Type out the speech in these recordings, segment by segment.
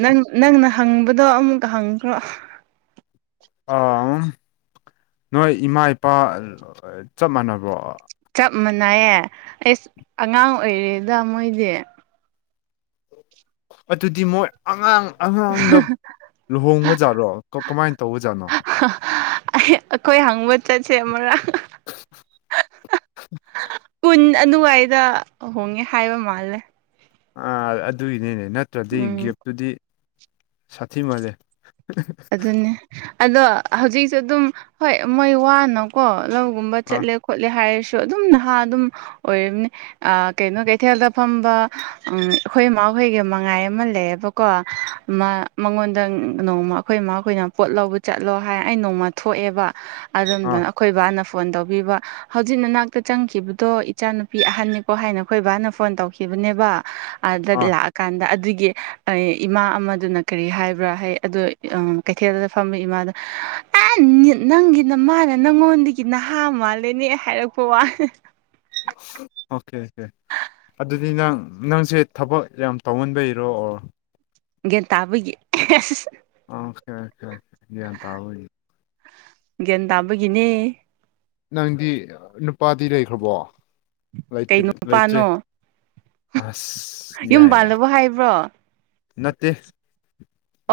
ꯅꯪ ꯅꯪꯅ ꯍꯪꯕꯗꯣ ꯑꯃꯨꯛꯀ ꯍꯪꯈ꯭ꯔꯣ ꯑꯝ ꯅꯣꯏ ꯏꯃꯥ ꯏꯄꯥ ꯆꯞ ꯃꯥꯟꯅꯕꯣ ꯆꯞ ꯃꯥꯟꯅꯩꯌꯦ ꯑꯩꯁ ꯑꯉꯥꯡ ꯑꯣꯏꯔꯤꯗ ꯃꯣꯏꯗꯤ ꯑꯗꯨꯗꯤ ꯃꯣꯏ ꯑꯉꯥꯡ ꯑꯉꯥꯡꯗ ꯂꯨꯍꯣꯡꯕꯖꯥꯠꯔꯣ ꯀꯃꯥꯏꯅ ꯇꯧꯕꯖꯥꯠꯅꯣ ꯑꯩ ꯑꯩꯈꯣꯏ ꯍꯪꯕ ꯆꯠꯁꯦ ꯑꯃꯔꯥꯡ ꯀꯨꯟ ꯑꯗꯨꯋꯥꯏꯗꯍꯣꯡꯉꯦ ꯍꯥꯏꯕ ꯃꯥꯜꯂꯦ ꯑꯥ ꯑꯗꯨꯒꯤꯅꯤꯅꯦ ꯅꯠꯇ꯭ꯔꯗꯤ ꯎꯝ ꯒꯦꯞꯇꯨꯗꯤ ꯁꯥꯊꯤꯃꯜꯂꯦ ꯑꯗꯨꯅꯦ ꯑꯗꯣ ꯍꯧꯖꯤꯛꯁꯨ ꯑꯗꯨꯝ ꯍꯣꯏ ꯃꯣꯏ ꯋꯥꯅꯣ ꯀꯣ ꯂꯧꯒꯨꯝꯕ ꯑꯥ ꯆꯠꯂꯦ ꯈꯣꯠꯂꯦ ꯍꯥꯏꯔꯁꯨ ꯑꯗꯨꯝ ꯅꯍꯥ ꯑꯗꯨꯝ ꯑꯣꯏꯔꯤꯕꯅꯤ ꯑ ꯀꯩꯅꯣ ꯀꯩꯊꯦꯜꯗ ꯐꯝꯕ ꯎꯝ ꯑꯩꯈꯣꯏ ꯏꯃꯥꯍꯣꯏꯒꯤ ꯃꯉꯥꯏ ꯑꯃ ꯂꯩꯌꯦꯕ ꯀꯣ ꯃ ꯃꯉꯣꯟꯗ ꯅꯣꯡꯃ ꯑꯩꯈꯣꯏ ꯏꯃꯥꯈꯣꯏꯅ ꯄꯣꯠ ꯂꯧꯕ ꯆꯠꯂꯣ ꯍꯥꯏ ꯑꯩ ꯅꯣꯡꯃ ꯊꯣꯛꯑꯦꯕ ꯑꯥ ꯑꯗꯨꯝꯗꯅ ꯑꯩꯈꯣꯏ ꯕꯥꯅ ꯐꯣꯟ ꯇꯧꯕꯤꯕ ꯍꯧꯖꯤꯛ ꯅꯅꯥꯛꯇ ꯆꯪꯈꯤꯕꯗꯣ ꯏꯆꯥꯅꯨꯄꯤ ꯑꯍꯟꯅꯤꯀꯣ ꯍꯥꯏꯅ ꯑꯩꯈꯣꯏ ꯕꯥꯅ ꯐꯣꯟ ꯇꯧꯈꯤꯕꯅꯦꯕ ꯑꯗ ꯑꯥ ꯂꯥꯛꯑꯀꯥꯟꯗ ꯑꯗꯨꯒꯤ ꯏꯃꯥ ꯑꯃꯗꯨꯅ ꯀꯔꯤ ꯍꯥꯏꯕ꯭ꯔꯥ ꯍꯥꯏ ꯑꯗ ꯀꯩꯊꯦꯜꯗꯨꯗ ꯐꯝꯕ ꯏꯃꯥꯗ ꯑꯦ ꯅꯪꯒꯤꯅ ꯃꯥꯅ ꯅꯪꯉꯣꯟꯗꯒꯤ ꯅꯍꯥ ꯃꯥꯜꯂꯦꯅꯦ ꯍꯥꯏꯔꯛꯄ ꯋꯥ ꯑꯣꯀꯦ ꯑꯣꯀꯦ ꯑꯗꯨꯗꯤ ꯅꯪ ꯅꯪꯁꯦ ꯊꯕꯛ ꯌꯥꯝ ꯇꯧꯃꯟꯕꯩꯔꯣ ꯒ꯭ꯌꯥꯟ ꯇꯥꯕꯒꯤ [unintelligible] ꯑꯣꯈꯦ ꯑꯣꯈꯦ ꯒꯌꯥꯟ ꯇꯥꯕꯒꯤ ꯒ꯭ꯌꯥꯟ ꯇꯥꯕꯒꯤꯅꯦ ꯅꯪꯗꯤ ꯅꯨꯄꯥꯗꯤ ꯂꯩꯈ꯭ꯔꯕꯣ ꯀꯩꯅꯣ ꯂꯩꯇ꯭ꯔꯦ ꯂꯩꯇ꯭ꯔꯦ ꯅꯨꯄꯥꯅꯣ ꯑꯁ ꯌꯨꯝ ꯌꯥꯏ ꯌꯥꯏ ꯄꯜꯂꯕꯣ ꯍꯥꯏꯕ꯭ꯔꯣ ꯅꯠꯇꯦ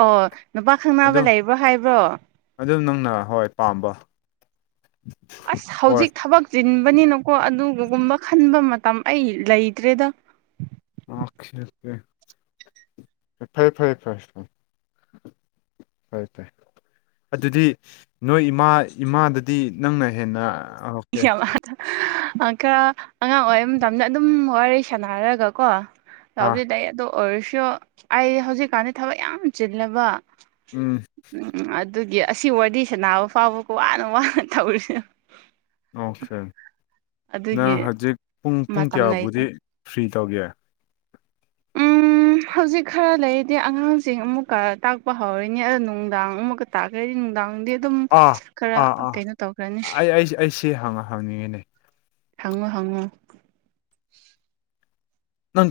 ꯑꯣ ꯅꯨꯄꯥ ꯈꯪꯅꯕ ꯂꯩꯕ꯭ꯔꯣ ꯍꯥꯏꯕ꯭ꯔꯣ ꯑꯗꯨ ꯅꯪꯅ ꯍꯣꯏ ꯄꯥꯝꯕ ꯑꯁ ꯍꯣꯏ ꯍꯧꯖꯤꯛ ꯊꯕꯛ ꯆꯤꯟꯕꯅꯤꯅꯀꯣ ꯑꯗꯨꯒꯒꯨꯝꯕ ꯈꯟꯕ ꯃꯇꯝ ꯑꯩ ꯂꯩꯇ꯭ꯔꯦꯗ ꯑꯣ ꯐꯔꯦ ꯐꯔꯦ ꯐꯔꯦ ꯍꯥꯏꯥꯏ ꯇ ꯑꯗꯨꯗꯤ ꯅꯣꯏ ꯏꯃꯥ ꯏꯃꯥꯗꯗꯤ ꯅꯪꯅ ꯍꯦꯟꯅ ꯈꯔ ꯑꯉꯥꯡ ꯑꯣꯏꯔꯤꯩ ꯃꯇꯝꯗ ꯑꯗꯨꯝ ꯋꯥꯔꯤ ꯁꯥꯟꯅꯔꯒ ꯀꯣ ꯑꯥ ꯌꯥꯥꯎꯗꯤ ꯂꯩ ꯑꯗꯨ ꯑꯣꯏꯔꯁꯨ ꯑꯩ ꯍꯧꯖꯤꯛꯀꯥꯟꯗꯤ ꯊꯕꯛ ꯌꯥꯝ ꯆꯤꯜꯂꯕ ꯎꯝ ꯎꯝ ꯑꯗꯨꯒꯤ ꯑꯁꯤ ꯋꯥꯔꯤ ꯁꯅꯕ ꯐꯥꯎꯕ ꯋꯥꯅ ꯋꯥꯅ ꯇꯧꯔꯤꯅ ꯑꯣꯀꯦ ꯅꯪ ꯑꯗꯨꯒꯤ ꯍꯧꯖꯤꯛ ꯄꯨꯡ ꯄꯨꯡ ꯃꯇꯝ ꯂꯩꯇꯦ ꯀꯌꯥꯕꯨꯗꯤ ꯐ꯭ꯔꯤ ꯇꯧꯒꯦ ꯎꯝ ꯍꯧꯖꯤꯛ ꯈꯔ ꯂꯩꯔꯗꯤ ꯑꯉꯥꯡꯁꯤꯡ ꯑꯃꯨꯛꯀ ꯇꯥꯛꯄ ꯍꯧꯔꯅꯤ ꯑꯗꯣ ꯅꯨꯡꯗꯥꯡ ꯑꯃꯨꯛꯀ ꯇꯥꯛꯈ꯭ꯔꯦꯗꯤ ꯅꯨꯡꯗꯥꯡꯗꯤ ꯑꯗꯨꯝ ꯑꯥ ꯈꯔ ꯑꯥ ꯑꯥ ꯀꯩꯅꯣ ꯇꯧꯈ꯭ꯔꯅꯤ ꯑꯩ ꯑꯩ ꯑꯩ ꯁꯤ ꯍꯪꯉ ꯍꯪꯅꯤꯡꯉꯤꯅꯦ ꯍꯉꯣ ꯍꯉꯣ ꯅꯪ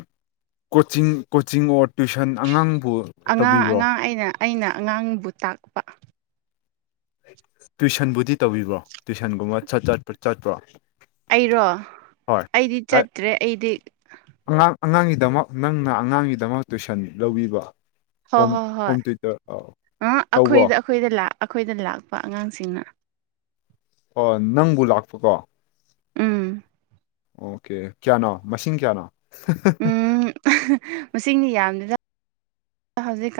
ꯀꯣꯆꯤꯡ ꯀꯣꯆꯤꯡ ꯑꯣꯔ ꯇ꯭ꯋꯏꯁꯟ ꯑꯉꯥꯡꯕꯨ ꯑꯉꯥꯡ ꯇꯧꯕꯤꯕ꯭ꯔꯣ ꯑꯉꯥꯡ ꯑꯩꯅ ꯑꯩꯅ ꯑꯉꯥꯡꯕꯨ ꯇꯥꯛꯄ ꯇꯨꯋꯏꯤꯁꯟꯕꯨꯗꯤ ꯇꯧꯕꯤꯕ꯭ꯔꯣ ꯇꯨꯏꯁꯟꯒꯨꯝꯕꯠ ꯆꯠꯄ ꯆꯠꯄ꯭ꯔꯣ ꯑꯩꯔꯣ ꯍꯣꯏ ꯑꯩꯗꯤ ꯑꯩ ꯆꯠꯇ꯭ꯔꯦ ꯑꯩꯗꯤ ꯑꯉꯥꯡ ꯑꯉꯥꯡꯒꯤꯗꯃꯛ ꯅꯪꯅ ꯑꯉꯥꯡꯒꯤꯗꯃꯛ ꯇꯨꯏꯁꯟ ꯂꯧꯕꯤꯕ ꯍꯣꯏ ꯍꯣꯝ ꯍꯣꯏ ꯍꯣꯏ ꯍꯣꯝ ꯊꯤꯇꯔ ꯑ ꯇꯧꯕ꯭ꯔꯣ ꯑꯩꯈꯣꯏꯗ ꯑꯩꯈꯣꯏꯗ ꯂ ꯑꯩꯈꯣꯏꯗ ꯂꯥꯛꯄ ꯑꯉꯥꯡꯁꯤꯡꯅ ꯑꯣ ꯅꯪꯕꯨ ꯂꯥꯛꯄꯀꯣ ꯎꯝ ꯑꯣꯀꯦ ꯀꯌꯥꯅꯣ ꯃꯁꯤꯡ ꯀꯌꯥꯅꯣ ꯃꯁꯤꯡꯅꯤ ꯌꯥꯝꯗꯨꯅ ꯍꯧꯖꯤꯛ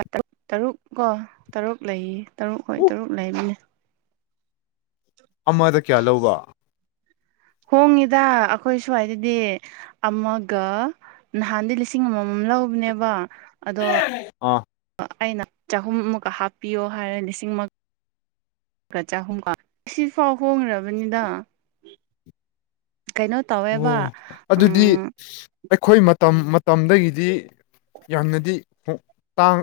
ꯇꯔꯨꯛ ꯀꯣ ꯇꯔꯨꯛ ꯂꯩꯌꯦ ꯇꯔꯨꯛ ꯍꯣꯏ ꯎ ꯇꯔꯨꯛ ꯂꯩꯕꯅꯦ ꯑꯃꯗ ꯀꯌꯥ ꯂꯧꯕ ꯍꯣꯡꯉꯤꯗ ꯑꯩꯈꯣꯏ ꯁ꯭ꯋꯥꯏꯗꯗꯤ ꯑꯃꯒ ꯅꯍꯥꯟꯗꯤꯩ ꯂꯤꯁꯤꯡ ꯑꯃꯃꯝ ꯂꯧꯕꯅꯦꯕ ꯑꯗꯣ ꯑꯥ ꯑꯩꯅ ꯆꯍꯨꯝꯃꯨꯛꯀ ꯍꯥꯞꯄꯤꯌꯣ ꯍꯥꯏꯔꯦ ꯂꯤꯁꯤꯡꯃ ꯆꯍꯨꯝꯒ ꯁꯤꯐꯥꯎ ꯍꯣꯡꯈ꯭ꯔꯕꯅꯤꯗ ꯀꯩꯅꯣ ꯇꯧꯋꯦꯕ ꯑꯣ ꯑꯗꯨꯗꯤ ꯎꯝ ꯑꯩꯈꯣꯏ ꯃꯇꯝ ꯃꯇꯝꯗꯒꯤꯗꯤ ꯌꯥꯝꯅꯗꯤꯥꯡ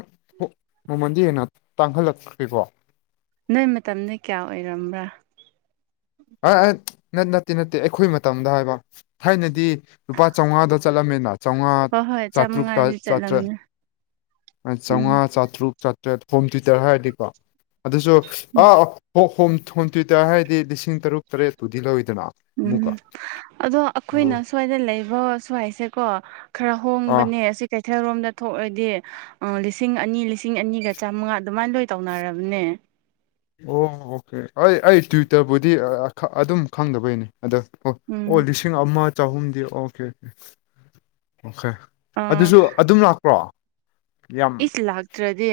ꯃꯃꯜꯗꯤ ꯍꯦꯟꯅ ꯇꯥꯡꯈꯜꯂꯛꯈ꯭ꯦꯀꯣ ꯅꯣꯏ ꯃꯇꯝꯅꯦ ꯀꯌꯥ ꯑꯣꯏꯔꯝꯕ꯭ꯔꯥ ꯑ ꯅꯠꯇꯦ ꯅꯠꯇꯦ ꯑꯩꯈꯣꯏ ꯃꯇꯝꯗ ꯍꯥꯏꯕ ꯊꯥꯏꯅꯗꯤ ꯂꯨꯄꯥ ꯆꯧꯉꯥꯗ ꯆꯠꯂꯝꯃꯦꯅ ꯆꯧꯉꯥ ꯍꯣꯏ ꯍꯣꯏ ꯆꯥꯇ꯭ꯔꯨꯛꯇ ꯆꯥꯝꯃꯉꯥꯗꯤ ꯆꯥꯇ꯭ꯔꯦꯠ ꯆꯠꯂꯝꯅꯦ ꯎꯝ ꯆꯥꯝꯃꯉꯥ ꯆꯥꯇ꯭ꯔꯨꯛ ꯆꯥꯇ꯭ꯔꯦꯠ ꯍꯣꯝ ꯊꯌꯨꯇꯔ ꯍꯥꯏꯔꯗꯤꯀꯣ ꯑꯗꯨꯁꯨ ꯑꯥ ꯑ ꯍ ꯍꯣꯝ ꯍꯣꯝꯇ꯭ꯌꯨꯇ ꯍꯥꯏꯔꯗꯤ ꯂꯤꯁꯤꯡ ꯇꯔꯨꯛ ꯇꯔꯦꯠꯇꯨꯗꯤ ꯂꯧꯣꯏꯗꯅ ꯎꯝ ꯑꯗꯣ ꯑꯩꯈꯣꯏꯅ ꯁ꯭ꯋꯥꯏꯗ ꯂꯩꯕ ꯁ꯭ꯋꯥꯏꯁꯦꯀꯣ ꯈꯔ ꯑꯥ ꯍꯣꯡꯕꯅꯦ ꯑꯁꯤ ꯀꯩꯊꯦꯜꯔꯣꯝꯗ ꯊꯣꯛꯑꯗꯤ ꯂꯤꯁꯤꯡ ꯑꯅꯤ ꯂꯤꯁꯤꯡ ꯑꯅꯤꯒ ꯆꯥꯝꯃꯉꯥ ꯑꯗꯨꯃꯥꯏꯅ ꯂꯣꯏ ꯇꯧꯅꯔꯕꯅꯦ ꯑꯣ ꯑꯣꯀꯦ ꯑꯩ ꯑꯩ ꯇ꯭ꯋꯤꯇꯔꯕꯨꯗꯤ ꯑꯗꯨꯝ ꯈꯪꯗꯕꯩꯅꯦ ꯑꯗꯣ ꯑꯣ ꯑꯣ ꯎꯝ ꯂꯤꯁꯤꯡ ꯑꯃ ꯆꯍꯨꯝꯗꯤ ꯑꯣꯀꯦꯀꯦ ꯑꯣ ꯐꯦ ꯑ ꯑꯗꯨꯁꯨ ꯑꯗꯨꯝ ꯂ ꯑꯩꯁ ꯂꯥꯛꯇ꯭ꯔꯗꯤ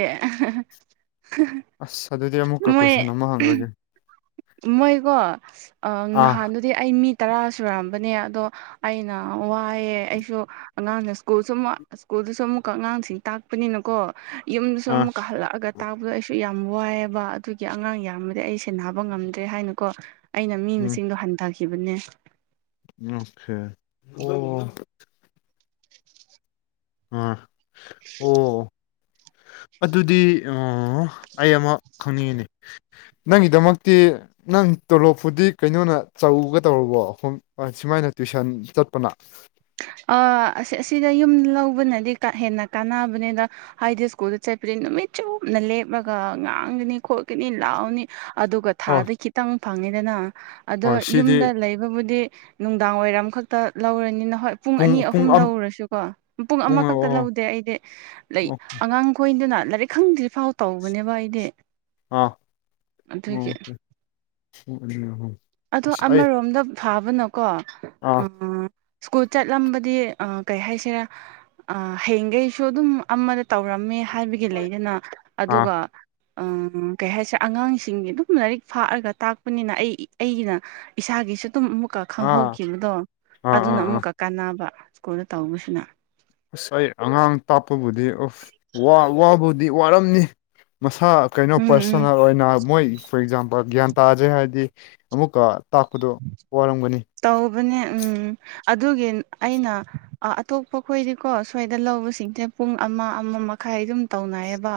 ꯑꯁ ꯑꯗꯨꯗꯤ ꯑꯃꯨꯛꯀ ꯃꯣꯏ ꯀꯣꯏꯁꯟ ꯑꯃ ꯍꯪꯂꯒꯦ ꯃꯣꯏꯀꯣ ꯑꯥ ꯅꯍꯥꯟꯗꯨꯗꯤ ꯑꯩ ꯃꯤ ꯇꯔꯥ ꯁꯨꯔꯑꯝꯕꯅꯦ ꯑꯗꯣ ꯑꯩꯅ ꯋꯥꯏꯌꯦ ꯑꯩꯁꯨ ꯑꯉꯥꯡꯅ ꯁ꯭ꯀꯨꯜ ꯁꯨ ꯑꯃꯨꯛ ꯁ꯭ꯀꯨꯜꯗꯨꯁꯨ ꯑꯃꯨꯛꯀ ꯑꯉꯥꯡꯁꯤꯡ ꯇꯥꯛꯄꯅꯤꯅꯀꯣ ꯌꯨꯝꯗꯁꯨ ꯑꯥ ꯑꯃꯨꯛ ꯀꯥ ꯍꯜꯂꯛꯑꯒ ꯇꯥꯛꯕꯗꯣ ꯑꯩꯁꯨ ꯌꯥꯝ ꯋꯥꯏꯑꯦꯕ ꯑꯗꯨꯒꯤ ꯑꯉꯥꯡ ꯌꯥꯝꯃꯗꯤ ꯑꯩ ꯁꯦꯟꯅꯕ ꯉꯝꯗ꯭ꯔꯦ ꯍꯥꯏꯅ ꯀꯣ ꯑꯩꯅ ꯃꯤ ꯎꯝ ꯃꯁꯤꯡꯗꯣ ꯍꯟꯊꯒꯦ ꯁꯤꯕꯨꯅꯦ ꯑꯣꯦ ꯑꯣ ꯑꯥ ꯑꯣ ꯑꯗꯨꯗꯤ ꯑꯩ ꯑꯃ ꯈꯪꯅꯤꯡꯉꯤꯅꯤ ꯅꯪꯒꯤꯗꯃꯛꯇꯤ ꯅꯪ ꯇꯣꯂꯣꯞꯄꯨꯗꯤ ꯀꯩꯅꯣꯅ ꯆꯧꯒ ꯇꯧꯔꯕꯣ ꯑꯩꯈꯣꯏ ꯁꯨꯃꯥꯏꯅ ꯇꯨꯋꯏꯁꯟ ꯆꯠꯄꯅ ꯑ ꯑꯁꯤꯗ ꯌꯨꯝ ꯂꯧꯕꯅꯗꯤ ꯍꯦꯟꯅ ꯀꯥꯟꯅꯕꯅꯤꯗ ꯍꯥꯏꯗꯤ ꯁ꯭ꯀꯨꯜꯗ ꯆꯠꯄꯁ ꯅꯨꯃꯤꯠ ꯆꯨꯞꯅ ꯂꯦꯞꯂꯒ ꯉꯥꯡꯒꯅꯤ ꯈꯣꯠꯀꯅꯤ ꯂꯥꯎꯅꯤ ꯑꯗꯨꯒ ꯍꯣꯏ ꯊꯥꯗ ꯈꯤꯇꯪ ꯐꯪꯉꯤꯗꯅ ꯑꯗꯣ ꯍꯣꯏ ꯁꯤꯗꯤ ꯌꯨꯝꯗ ꯂꯩ ꯑꯗꯨꯕꯨꯗꯤ ꯅꯨꯡꯗꯥꯡ ꯋꯥꯏꯔꯝꯈꯛꯇ ꯂꯧꯔꯅꯤꯅ ꯍꯣꯏ ꯄꯨꯡ ꯑꯅꯤ ꯑꯍꯨꯝ ꯂꯧꯔꯁꯨꯀꯣ ꯄꯨꯡ ꯑꯣ ꯑꯃꯈꯛꯇ ꯑꯣ ꯂꯧꯗꯦ ꯑꯩꯗꯤ ꯂꯩ ꯑꯉꯥꯡ ꯑꯩꯈꯣꯏꯗꯨꯅ ꯂꯥꯏꯔꯤꯛ ꯈꯪꯗ꯭ꯔꯤꯐꯥꯎ ꯇꯧꯕꯅꯦꯕ ꯑꯩꯗꯤ ꯑꯥ ꯑꯗꯨꯒꯤ ꯑꯗꯣ ꯑꯁ ꯑꯩ ꯑꯃꯔꯣꯝꯗ ꯐꯥꯕꯅꯣꯀꯣ ꯑꯥ ꯎ ꯆꯠꯂꯝꯕꯗꯤ ꯀꯩ ꯍꯥꯏꯁꯤꯔꯦ ꯍꯌꯦꯡꯈꯩꯁꯨ ꯑꯗꯨꯝ ꯑꯃꯗ ꯇꯧꯔꯝꯃꯦ ꯍꯥꯏꯕꯒꯤ ꯂꯩꯗꯅ ꯑꯥ ꯑꯥ ꯑꯗꯨꯒ ꯀꯩ ꯍꯥꯏꯁꯦ ꯑꯉꯥꯡꯁꯤꯡꯒꯤ ꯑꯗꯨꯝ ꯂꯥꯏꯔꯤꯛ ꯐꯥꯛꯑꯒ ꯇꯥꯛꯄꯅꯤꯅ ꯑꯩ ꯑꯩꯒꯤꯅ ꯏꯁꯥꯒꯤꯁꯨ ꯑꯗꯨꯝ ꯑꯃꯨꯛꯀꯛ ꯑꯥ ꯈꯪꯍꯧꯈꯤꯕꯗꯣ ꯑꯗꯨꯅ ꯑꯥ ꯑꯥ ꯑꯃꯨꯛꯀ ꯀꯥꯟꯅꯕ ꯁ꯭ꯀꯨꯜꯗ ꯇꯧꯕꯁꯤꯅ ꯑꯁ ꯑꯩ ꯑꯉꯥꯡ ꯇꯥꯛꯄꯕꯨꯗꯤ ꯑꯁ ꯋꯥꯕꯨꯗꯤ ꯋꯥꯔꯝꯅꯤ ꯃꯁꯥ ꯀꯩꯅꯣ ꯎꯝ ꯎꯝ ꯄꯔꯁꯣꯅꯦꯜ ꯑꯣꯏꯅ ꯃꯣꯏ ꯐꯣꯔ ꯑꯦꯛꯖꯥꯝꯄꯜ ꯒ꯭ꯌꯥꯟ ꯇꯥꯖꯩ ꯍꯥꯏꯔꯗꯤ ꯑꯃꯨꯛꯀ ꯇꯥꯛꯄꯗꯨ ꯋꯥꯔꯝꯒꯅꯤ ꯇꯧꯕꯅꯦ ꯎꯝ ꯑꯗꯨꯒꯤ ꯑꯩꯅ ꯑꯇꯣꯞꯄ ꯈꯣꯏꯗꯤꯀꯣ ꯁ꯭ꯋꯥꯏꯗ ꯂꯧꯕꯁꯤꯡꯁꯦ ꯄꯨꯡ ꯑꯃꯥ ꯑꯃꯥ ꯃꯈꯥꯏ ꯑꯗꯨꯝ ꯇꯧꯅꯩꯌꯦꯕ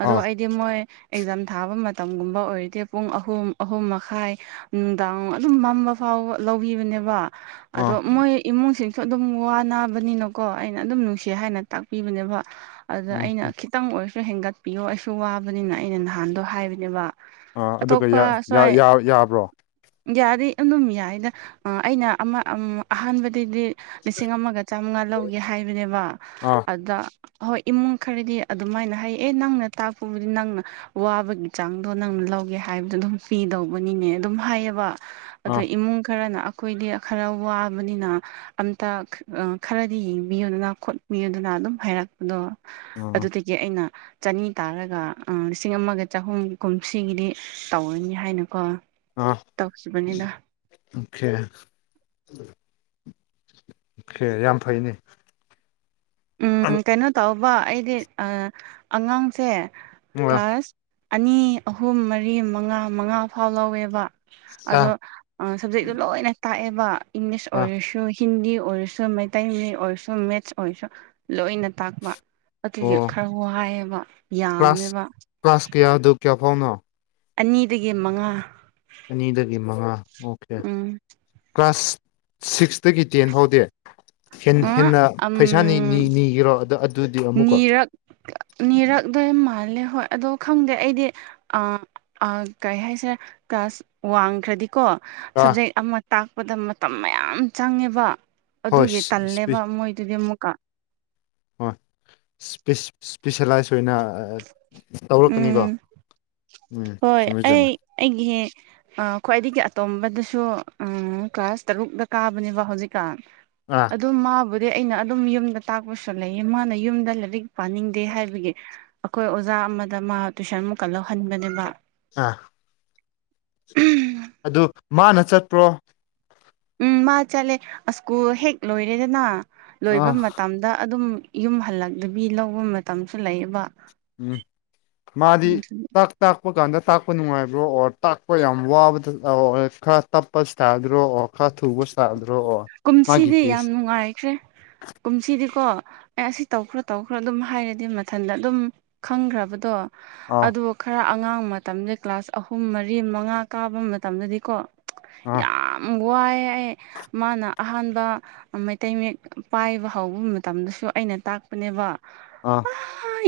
ꯑꯗꯣ ꯑꯥ ꯑꯩꯗꯤ ꯃꯣꯏ ꯑꯦꯛꯖꯥꯝ ꯊꯥꯕ ꯃꯇꯝꯒꯨꯝꯕ ꯑꯣꯏꯔꯗꯤꯦ ꯄꯨꯡ ꯑꯍꯨꯝ ꯑꯍꯨꯝ ꯃꯈꯥꯏ ꯅꯨꯡꯗꯥꯡ ꯑꯗꯨꯝ ꯃꯝꯃꯥ ꯐꯥꯎꯕ ꯂꯧꯕꯤꯕꯥꯅꯦꯕ ꯑꯥ ꯑꯗꯣ ꯃꯣꯏ ꯏꯃꯨꯡꯁꯤꯡꯁꯨ ꯑꯗꯨꯝ ꯋꯥ ꯅꯥꯕꯅꯤꯅꯀꯣ ꯑꯩꯅ ꯑꯗꯨꯝ ꯅꯨꯡꯁꯤ ꯍꯥꯏꯅ ꯇꯥꯛꯄꯤꯕꯅꯦꯕ ꯑꯗꯨꯗ ꯎꯝ ꯑꯩꯅ ꯈꯤꯇꯪ ꯑꯣꯏꯔꯁꯨ ꯍꯦꯟꯒꯠꯄꯤꯌꯣ ꯑꯩꯁꯨ ꯋꯥꯕꯅꯤꯅ ꯑꯩꯅ ꯅꯍꯥꯟꯗꯣ ꯍꯥꯏꯕꯅꯦꯕ ꯑꯥ ꯑꯗꯨꯒ ꯑꯇꯣꯞꯄ ꯁ꯭ꯋꯥꯏ ꯌꯥꯕ꯭ꯔꯣ ꯌꯥꯗꯤ ꯑꯗꯨꯝ ꯌꯥꯏꯗ ꯑꯩꯅ ꯑꯃ ꯑꯍꯥꯟꯕꯗꯗꯤ ꯂꯤꯁꯤꯡ ꯑꯃꯒ ꯆꯥꯝꯃꯉꯥ ꯂꯧꯒꯦ ꯍꯥꯏꯕꯅꯦꯕ ꯑꯥ ꯑꯗꯨꯗ ꯍꯣꯏ ꯏꯃꯨꯡ ꯈꯔꯗꯤ ꯑꯗꯨꯃꯥꯏꯅ ꯍꯥꯏꯌꯦ ꯑꯦ ꯅꯪꯅ ꯇꯥꯛꯄꯕꯨꯗꯤ ꯅꯪꯅ ꯋꯥꯕꯒꯤ ꯆꯥꯡꯗꯣ ꯅꯪꯅ ꯂꯧꯒꯦ ꯍꯥꯏꯕꯗꯣ ꯑꯗꯨꯝ ꯄꯤꯗꯧꯕꯅꯤꯅꯦ ꯑꯗꯨꯝ ꯍꯥꯏꯌꯦꯕ ꯑꯗꯣ ꯑꯥ ꯏꯃꯨꯡ ꯈꯔꯅ ꯑꯩꯈꯣꯏꯗꯤ ꯈꯔ ꯋꯥꯕꯅꯤꯅ ꯑꯝꯇ ꯈ꯭ꯔꯗꯤ ꯌꯦꯡꯕꯤꯌꯨꯗꯅ ꯈꯣꯠꯄꯤꯌꯨꯗꯅ ꯑꯗꯨꯝ ꯍꯥꯏꯔꯛꯄꯗꯣ ꯑꯥ ꯑꯗꯨꯗꯒꯤ ꯑꯩꯅ ꯆꯅꯤ ꯇꯥꯔꯒ ꯂꯤꯁꯤꯡ ꯑꯃꯒ ꯆꯍꯨꯝ ꯀꯨꯝꯁꯤꯒꯤꯗꯤ ꯇꯧꯔꯅꯤ ꯍꯥꯏꯅꯀꯣ ꯑꯥ ꯇꯧꯈꯤꯕꯅꯤꯗ ꯑꯣꯀꯦ ꯑꯣꯀꯦ ꯌꯥꯝ ꯐꯩꯅꯦ ꯎ ꯀꯩꯅꯣ ꯇꯧꯕ ꯑꯩꯗꯤ ꯑꯉꯥꯡꯁꯦ ꯑꯥ ꯀ꯭ꯂꯥꯁ ꯑꯅꯤ ꯑꯍꯨꯝ ꯃꯔꯤ ꯃꯉꯥ ꯃꯉꯥ ꯐꯥꯎ ꯂꯧꯋꯦꯕ ꯑꯗꯣ ꯑꯥ ꯁꯞꯖꯦꯛꯇꯣ ꯂꯣꯏꯅ ꯇꯥꯛꯑꯦꯕ ꯏꯪꯂꯤꯁ ꯑꯣꯏꯔꯁꯨ ꯍꯤꯟꯗꯤ ꯑꯣꯏꯔꯁꯨ ꯃꯩꯇ ꯑꯣꯏꯔꯁꯨ ꯃꯦꯠꯁ ꯑꯣꯏꯔꯁꯨ ꯂꯣꯏꯅ ꯇꯥꯛꯄ ꯑꯗꯨꯒꯤ ꯑꯣ ꯈ꯭ꯔ ꯋꯥꯏꯌꯦꯕ ꯀ꯭ꯂꯥꯁ ꯌꯥꯝꯃꯦꯕ ꯀ꯭ꯂꯥꯁ ꯀꯌꯥ ꯑꯗꯨ ꯀꯌꯥ ꯐꯥꯎꯅꯣ ꯑꯅꯤꯗꯒꯤ ꯃꯉꯥ ꯑꯅꯤꯗꯒꯤ ꯃꯉꯥ ꯑꯣꯀꯦ ꯎꯝ ꯀ꯭ꯂꯥꯁ ꯁꯤꯛꯁꯇꯥꯒꯤ ꯇꯦꯟ ꯐꯥꯎꯗꯤ ꯍ ꯍꯦꯟꯅ ꯎꯝ ꯄꯩꯁꯥꯅꯤ ꯅꯤꯒꯤꯔꯣ ꯑꯗ ꯑꯗꯨꯗꯤ ꯑꯃꯨꯛꯀꯣ ꯅꯤꯔꯛ ꯅꯤꯔꯛꯗꯣꯏ ꯃꯥꯜꯂꯦ ꯍꯣꯏ ꯑꯗꯣ ꯈꯪꯗꯦ ꯑꯩꯗꯤ ꯑ ꯑ ꯀꯩ ꯍꯥꯏꯁꯤꯔꯥ ꯀ꯭ꯂꯥꯁ ꯋꯥꯡꯈ꯭ꯔꯗꯤꯀꯣ ꯑꯥ ꯁꯕꯖꯦꯛ ꯑꯃ ꯇꯥꯛꯄꯗ ꯃꯇꯝ ꯃꯌꯥꯝ ꯆꯪꯉꯦꯕ ꯍꯣꯏꯄꯤ ꯃꯣꯏ ꯑꯗꯨꯗꯤ ꯑꯃꯨꯛ ꯣꯏ ꯏꯁꯄꯤꯁꯦꯂꯥꯏꯁ ꯑꯣꯏꯅ ꯇꯧꯔꯛꯀꯅꯤꯀꯣ ꯎꯝ ꯎꯝ ꯍꯣꯏ ꯆꯨꯝꯃꯦ ꯆꯨꯝꯃꯦ ꯑꯩ ꯑꯩꯒꯤ ꯈ꯭ꯋꯥꯏꯗꯒꯤ ꯑꯇꯣꯝꯕꯗꯁꯨ ꯀ꯭ꯂꯥꯁ ꯇꯔꯨꯛꯛꯇ ꯀꯥꯕꯅꯦꯕ ꯍꯧꯖꯤꯛꯀꯥꯟ ꯑꯥ ꯑꯗꯨ ꯃꯥꯕꯨꯗꯤ ꯑꯩꯅ ꯑꯗꯨꯝ ꯌꯨꯝꯗ ꯇꯥꯛꯄꯁꯨ ꯂꯩꯌꯦ ꯃꯥꯅ ꯌꯨꯝꯗ ꯂꯥꯏꯔꯤꯛ ꯄꯥꯅꯤꯡꯗꯦ ꯍꯥꯏꯕꯒꯤ ꯑꯩꯈꯣꯏ ꯑꯣꯖꯥ ꯑꯃꯗ ꯃꯥ ꯇꯨꯏꯁꯟ ꯃꯨꯛꯀꯟ ꯂꯧꯍꯟꯕꯅꯦꯕ ꯑ ꯎꯝ ꯑꯗꯨ ꯃꯥꯅ ꯆꯠꯇꯄ꯭ꯔꯣ ꯎꯝ ꯃꯥ ꯆꯠꯂꯦ ꯁꯀꯨꯜ ꯍꯦꯛ ꯂꯣꯏꯔꯦꯗꯅ ꯂꯣꯏꯕ ꯑꯥ ꯃꯇꯝꯗ ꯑꯗꯨꯝ ꯌꯨꯝ ꯍꯜꯂꯛꯇꯕꯤ ꯂꯧꯕ ꯃꯇꯝꯁꯨ ꯂꯩꯌꯦꯕ ꯎꯝ ꯃꯥꯗꯤ ꯇ ꯇꯥꯛꯄ ꯀꯥꯟꯗ ꯇꯥꯛꯄ ꯅꯨꯡꯉꯥꯏꯕ꯭ꯔꯣ ꯑꯣꯔ ꯇꯥꯛꯄ ꯌꯥꯝ ꯋꯥꯕꯗꯔ ꯈꯔ ꯇꯞꯄ ꯏꯁꯇꯥꯏꯜꯗꯨꯔꯣ ꯑꯣꯔ ꯍꯥꯥ ꯊꯨꯕ ꯆꯥꯗ꯭ꯔꯣꯑꯣ ꯀꯨꯝꯁꯤꯗꯤ ꯌꯥꯝ ꯅꯨꯡꯉꯥꯏꯈ꯭ꯔꯦ ꯀꯨꯝꯁꯤꯗꯤꯀꯣ ꯑꯦ ꯑꯁꯤ ꯇꯧꯈ꯭ꯔꯣ ꯇꯧꯈ꯭ꯔꯣ ꯑꯗꯨꯝ ꯍꯥꯏꯔꯗꯤ ꯃꯊꯟꯇ ꯑꯗꯨꯝ ꯈꯪꯈ꯭ꯔꯕꯗꯣ ꯑꯥ ꯑꯗꯨ ꯈꯔ ꯑꯉꯥꯡꯕ ꯃꯇꯝꯗ ꯀ꯭ꯂꯥꯁ ꯑꯍꯨꯝ ꯃꯔꯤ ꯃꯉꯥ ꯀꯥꯕ ꯃꯇꯝꯗꯗꯤꯀꯣ ꯑꯥ ꯌꯥꯝ ꯋꯥꯏꯌꯦ ꯑꯩ ꯃꯥꯅ ꯑꯍꯥꯟꯕ ꯃꯩꯇꯩ ꯃꯌꯦꯛ ꯄꯥꯏꯕ ꯍꯧꯕ ꯃꯇꯝꯗꯁꯨ ꯑꯩꯅ ꯇꯥꯛꯄꯅꯦꯕ ꯑꯥ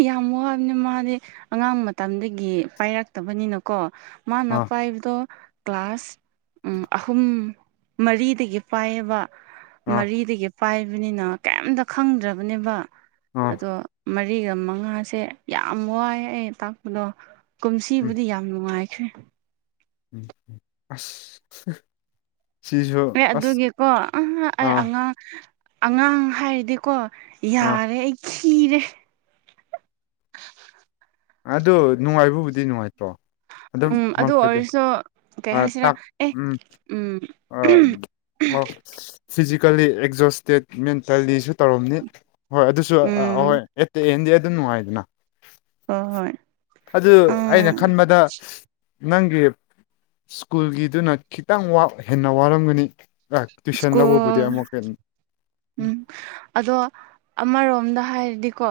ꯌꯥꯝ ꯋꯥꯕꯅꯤ ꯃꯥꯗꯤ ꯑꯉꯥꯡ ꯃꯇꯝꯗꯒꯤ ꯄꯥꯏꯔꯛꯇꯕꯅꯤꯅꯀꯣ ꯃꯥꯅ ꯑꯥ ꯄꯥꯏꯕꯗꯣ ꯀ꯭ꯂꯥꯁ ꯑꯍꯨꯝ ꯃꯔꯤꯗꯒꯤ ꯄꯥꯏꯑꯕ ꯑꯥ ꯑꯥ ꯃꯔꯤꯗꯒꯤ ꯄꯥꯏꯕꯅꯤꯅ ꯀꯩꯝꯇ ꯈꯪꯗ꯭ꯔꯕꯅꯦꯕ ꯑꯗꯣ ꯃꯔꯤꯒ ꯃꯉꯥꯁꯦ ꯌꯥꯝ ꯋꯥꯏ ꯑꯩ ꯇꯥꯛꯄꯗꯣ ꯎꯝ ꯀꯨꯝꯁꯤꯕꯨꯗꯤ ꯌꯥꯝ ꯅꯨꯡꯉꯥꯏꯈ꯭ꯔꯦ ꯎꯝ ꯑꯁ ꯑꯦ ꯁꯤꯁꯨ ꯑꯁ ꯑꯗꯨꯒꯤꯀꯣ ꯑ ꯑꯩ ꯑꯥ ꯑꯉꯥꯡ ꯑꯉꯥꯡ ꯍꯥꯏꯔꯗꯤꯀꯣ ꯑꯥ ꯌꯥꯔꯦ ꯑꯩ ꯈꯤꯔꯦ ꯑꯗꯣ ꯅꯨꯡꯉꯥꯏꯕꯕꯨꯗꯤ ꯅꯨꯡꯉꯥꯏꯇ꯭ꯔꯣ ꯑꯗꯨꯝ ꯎꯝ ꯑꯗꯨ ꯃꯥꯔꯛꯇꯗꯤ ꯑꯣꯏꯔꯁꯨ ꯀꯩ ꯑ ꯍꯥꯏꯁꯤꯔꯥ ꯇꯥꯛ ꯑꯦ ꯎꯝ ꯎꯝ ꯑ ꯑꯣ ꯐꯤꯖꯤꯀꯦꯜꯂꯤ ꯑꯦꯛꯖꯣꯁꯇꯦꯠ ꯃꯦꯟꯇꯦꯜꯂꯤꯁꯨ ꯇꯧꯔꯝꯅꯤ ꯍꯣꯏ ꯑꯗꯨꯁꯨ ꯎꯝ ꯑꯍꯣꯏ ꯑꯦꯠ ꯗ ꯑꯦꯟꯗꯤ ꯑꯗꯨꯝ ꯅꯨꯡꯉꯥꯏꯗꯅ ꯍꯣ ꯍꯣꯏ ꯑꯗꯨ ꯑꯩꯅ ꯎꯝ ꯈꯟꯕꯗ ꯅꯪꯒꯤ ꯁ꯭ꯀꯨꯜꯒꯤꯗꯨꯅ ꯈꯤꯇꯪ ꯋꯥꯕ ꯍꯦꯟꯅ ꯋꯥꯔꯝꯒꯅꯤ ꯇꯨꯏꯁꯟ ꯂꯧꯕꯥꯕꯨꯗꯤ ꯁ꯭ꯀꯨꯜ ꯑꯃꯨꯛꯀ ꯎꯝ ꯑꯗꯣ ꯑꯃꯥꯔꯣꯝꯗ ꯍꯥꯏꯔꯥꯗꯤꯀꯣ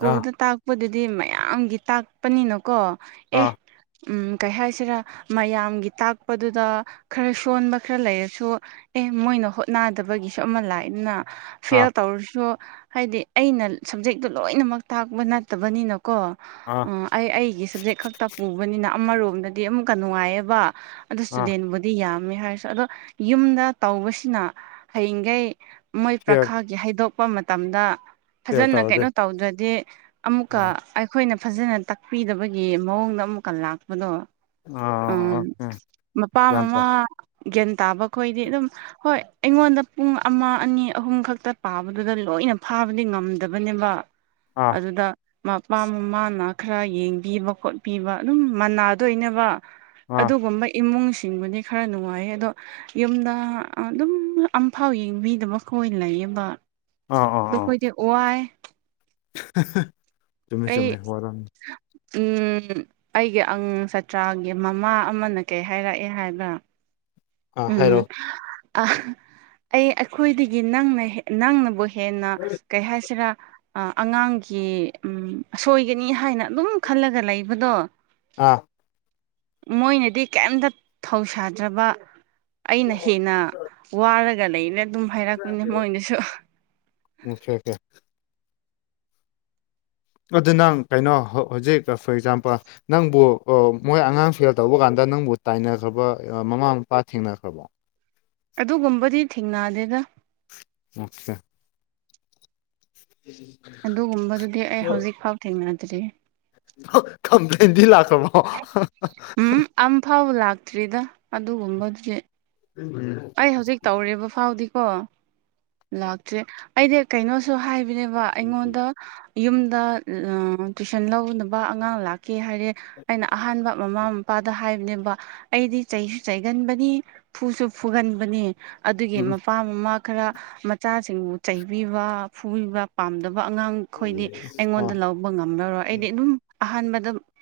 ꯑꯥ ꯇꯥꯛ ꯇꯥꯛꯄꯗꯨꯗꯤ ꯃꯌꯥꯝꯒꯤ ꯇꯥꯛꯄꯅꯤꯅ ꯀꯣ ꯑꯦ ꯑꯥ ꯎꯝ ꯀꯩ ꯍꯥꯏꯁꯤꯔꯥ ꯃꯌꯥꯝꯒꯤ ꯇꯥꯛꯄꯗꯨꯗ ꯈꯔ ꯁꯣꯟꯕ ꯈꯔ ꯂꯩꯔꯁꯨ ꯑꯦ ꯃꯣꯏꯅ ꯍꯣꯠꯅꯗꯕꯒꯤꯁꯨ ꯑꯃ ꯂꯥꯛꯑꯦꯗꯅ ꯑꯥ ꯐꯦꯜ ꯇꯧꯔꯥꯁꯨ ꯍꯥꯏꯗꯤ ꯑꯩꯅ ꯁꯞꯖꯦꯛꯇꯣ ꯂꯣꯏꯅꯃꯛ ꯇꯥꯛꯄ ꯅꯠꯇꯕꯅꯤꯅꯥꯀꯣ ꯑꯥ ꯑꯩ ꯑꯩꯒꯤ ꯁꯞꯖꯦꯛ ꯈꯛꯇ ꯄꯨꯕꯅꯤꯅ ꯑꯃꯔꯣꯝꯗꯗꯤ ꯑꯃꯨꯛꯀ ꯅꯨꯡꯉꯥꯏꯑꯕ ꯑꯗꯨ ꯑꯥ ꯏꯁꯇꯨꯗꯦꯟꯕꯨ ꯗꯤ ꯌꯥꯝꯃꯦ ꯍꯥꯏꯔꯁꯨ ꯑꯗꯣ ꯌꯨꯝꯗ ꯇꯧꯕꯁꯤꯅ ꯍꯌꯦꯡꯈꯩ ꯃꯣꯏ ꯐꯦꯜ ꯄꯔꯈ꯭ꯌꯥꯒꯤ ꯍꯥꯏꯗꯣꯛꯄ ꯃꯇꯝꯗ ꯐꯦꯜ ꯐꯖꯥꯅ ꯇꯧꯔꯗꯤ ꯀꯩꯅꯣ ꯇꯧꯗ꯭ꯔꯗꯤ ꯑꯃꯨꯛꯀꯥ ꯑꯥ ꯑꯩꯈꯣꯏꯅ ꯐꯖꯥꯅ ꯇꯥꯛꯄꯤꯗꯕꯒꯤ ꯃꯑꯣꯡꯗ ꯑꯃꯨꯛꯀꯥ ꯂꯥꯛꯄꯗꯣ ꯎꯝ ꯑꯥ ꯑꯥ ꯃꯄꯥ ꯒ꯭ꯌꯥꯟ ꯃꯃꯥ ꯇꯥꯏ ꯒ꯭ꯌꯥꯟ ꯇꯥꯕ ꯈꯣꯏꯗꯤ ꯑꯗꯨꯝ ꯍꯣꯏ ꯑꯩꯉꯣꯟꯗ ꯄꯨꯡ ꯑꯃ ꯑꯅꯤ ꯑꯍꯨꯝ ꯈꯛꯇ ꯄꯥꯕꯗꯨꯗ ꯂꯣꯏꯅ ꯐꯥꯕꯗꯤ ꯉꯝꯗꯥꯕꯅꯦꯕ ꯑꯥ ꯑꯗꯨꯗ ꯃꯄꯥ ꯃꯃꯥꯅ ꯈ꯭ꯔ ꯌꯦꯡꯕꯤꯕ ꯈꯣꯠꯄꯤꯕ ꯑꯗꯨꯝ ꯃꯥꯟꯅꯗꯣꯏꯅꯦꯕ ꯑꯥ ꯑꯗꯨꯒꯨꯝꯕ ꯏꯃꯨꯡꯁꯤꯡꯕꯨꯗꯤ ꯈ꯭ꯔ ꯅꯨꯡꯉꯥꯏꯌꯦ ꯑꯗꯣ ꯌꯨꯝꯗ ꯑꯗꯨꯝ ꯑꯝꯐꯥꯎ ꯌꯦꯡꯕꯤꯗ ꯃꯈꯣꯏ ꯂꯩꯌꯦꯕ ꯑꯥ ꯑꯥ ꯑꯥ ꯑꯗꯨꯈꯣꯏꯗꯤ ꯋꯥꯏ [unintelligible] ꯆꯨꯝꯃꯦ ꯑꯩ ꯆꯨꯝꯃꯦ ꯋꯥꯔꯝꯅꯤ ꯎꯝ ꯑꯩꯒꯤ ꯑꯉꯥꯡ ꯁꯥꯇ꯭ꯔꯥꯒꯤ ꯃꯃꯥ ꯑꯃꯅ ꯀꯩ ꯍꯥꯏꯔꯛꯑꯦ ꯍꯥꯏꯕ ꯑꯥ ꯎꯝ ꯍꯥꯏꯔꯣ ꯑ ꯑꯩ ꯑꯩꯈꯣꯏꯗꯒꯤ ꯅꯪꯅ ꯍꯦꯟ ꯅꯪꯅꯕꯨ ꯍꯦꯟꯅ ꯀꯩ ꯍꯥꯏꯁꯤꯔꯥ ꯑꯉꯥꯡꯒꯤ ꯑꯁꯣꯏꯒꯅꯤ ꯍꯥꯏꯅ ꯑꯗꯨꯝ ꯈꯜꯂꯒ ꯂꯩꯕꯗꯣ ꯑꯥ ꯃꯣꯏꯅꯗꯤ ꯀꯔꯤꯝꯇ ꯊꯧꯁꯥꯗ꯭ꯔꯕ ꯑꯩꯅ ꯍꯦꯟꯅ ꯋꯥꯔꯒ ꯂꯩꯅ ꯑꯗꯨꯝ ꯍꯥꯏꯔꯛꯄꯅꯦ ꯃꯣꯏꯅꯥꯁꯨ ꯑꯣꯀꯦ ꯑꯣꯀꯦ ꯑꯗꯨ ꯅꯪ ꯀꯩꯅꯣ ꯍꯧꯖꯤꯛ ꯐꯣꯔ ꯑꯦꯛꯖꯥꯝꯄꯜ ꯅꯪꯕꯨ ꯃꯣꯏ ꯑꯉꯥꯡ ꯐꯦꯜ ꯇꯧꯕ ꯀꯥꯟꯗ ꯅꯪꯕꯨ ꯇꯥꯏꯅꯈ꯭ꯔꯕ ꯃꯃꯥ ꯃꯄꯥ ꯊꯦꯡꯅꯈ꯭ꯔꯕꯣ ꯑꯗꯨꯒꯨꯝꯕꯗꯤ ꯊꯦꯡꯅꯗꯦꯗ ꯃꯁꯆꯥ ꯎꯝ ꯑꯗꯨꯒꯨꯝꯕꯗꯨꯗꯤ ꯑꯩ ꯍꯧꯖꯤꯛ ꯐꯥꯎ ꯊꯦꯡꯅꯗ꯭ꯔꯤ ꯀꯝꯄ꯭ꯂꯦꯟꯗꯤ ꯂꯥꯛ ꯀꯃꯣ [unintelligible] ꯎꯝ ꯑꯝ ꯐꯥꯎꯕ ꯂꯥꯛꯇ꯭ꯔꯤꯗ ꯑꯗꯨꯒꯨꯝꯕꯗꯨꯗꯤ ꯎꯝ ꯑꯩ ꯍꯧꯖꯤꯛ ꯇꯧꯔꯤꯕ ꯐꯥꯎꯗꯤꯀꯣ ꯂꯥꯛꯇ꯭ꯔꯤ ꯑꯩꯗꯤ ꯀꯩꯅꯣꯁꯨ ꯍꯥꯏꯕꯅꯦꯕ ꯑꯩꯉꯣꯟꯗ ꯌꯨꯝꯗ ꯇꯨꯏꯁꯟ ꯂꯧꯒꯗꯕ ꯑꯉꯥꯡ ꯂꯥꯛꯀꯦ ꯍꯥꯏꯔꯦ ꯑꯩꯅ ꯑꯍꯥꯟꯕ ꯃꯃꯥ ꯃꯄꯥꯗ ꯍꯥꯏꯕꯅꯦꯕ ꯑꯩꯗꯤ ꯆꯩꯁꯨ ꯆꯩꯒꯟꯕꯥꯅꯤ ꯐꯨꯁꯨ ꯐꯨꯒꯟꯕꯅꯤ ꯑꯗꯨꯒꯤ ꯃꯄꯥꯝꯃꯛ ꯈ꯭ꯔ ꯃꯆꯥꯁꯤꯡꯕꯨ ꯆꯩꯕꯤꯕ ꯐꯨꯕꯤꯕ ꯄꯥꯝꯗꯕ ꯑꯉꯥꯡ ꯑꯩꯈꯣꯏꯗꯤ ꯑꯥ ꯑꯩꯉꯣꯟꯗ ꯂꯧꯕ ꯉꯝꯂꯥꯔꯣꯏ ꯑꯩꯗꯤ ꯑꯗꯨꯝ ꯑꯍꯥꯟꯕꯗ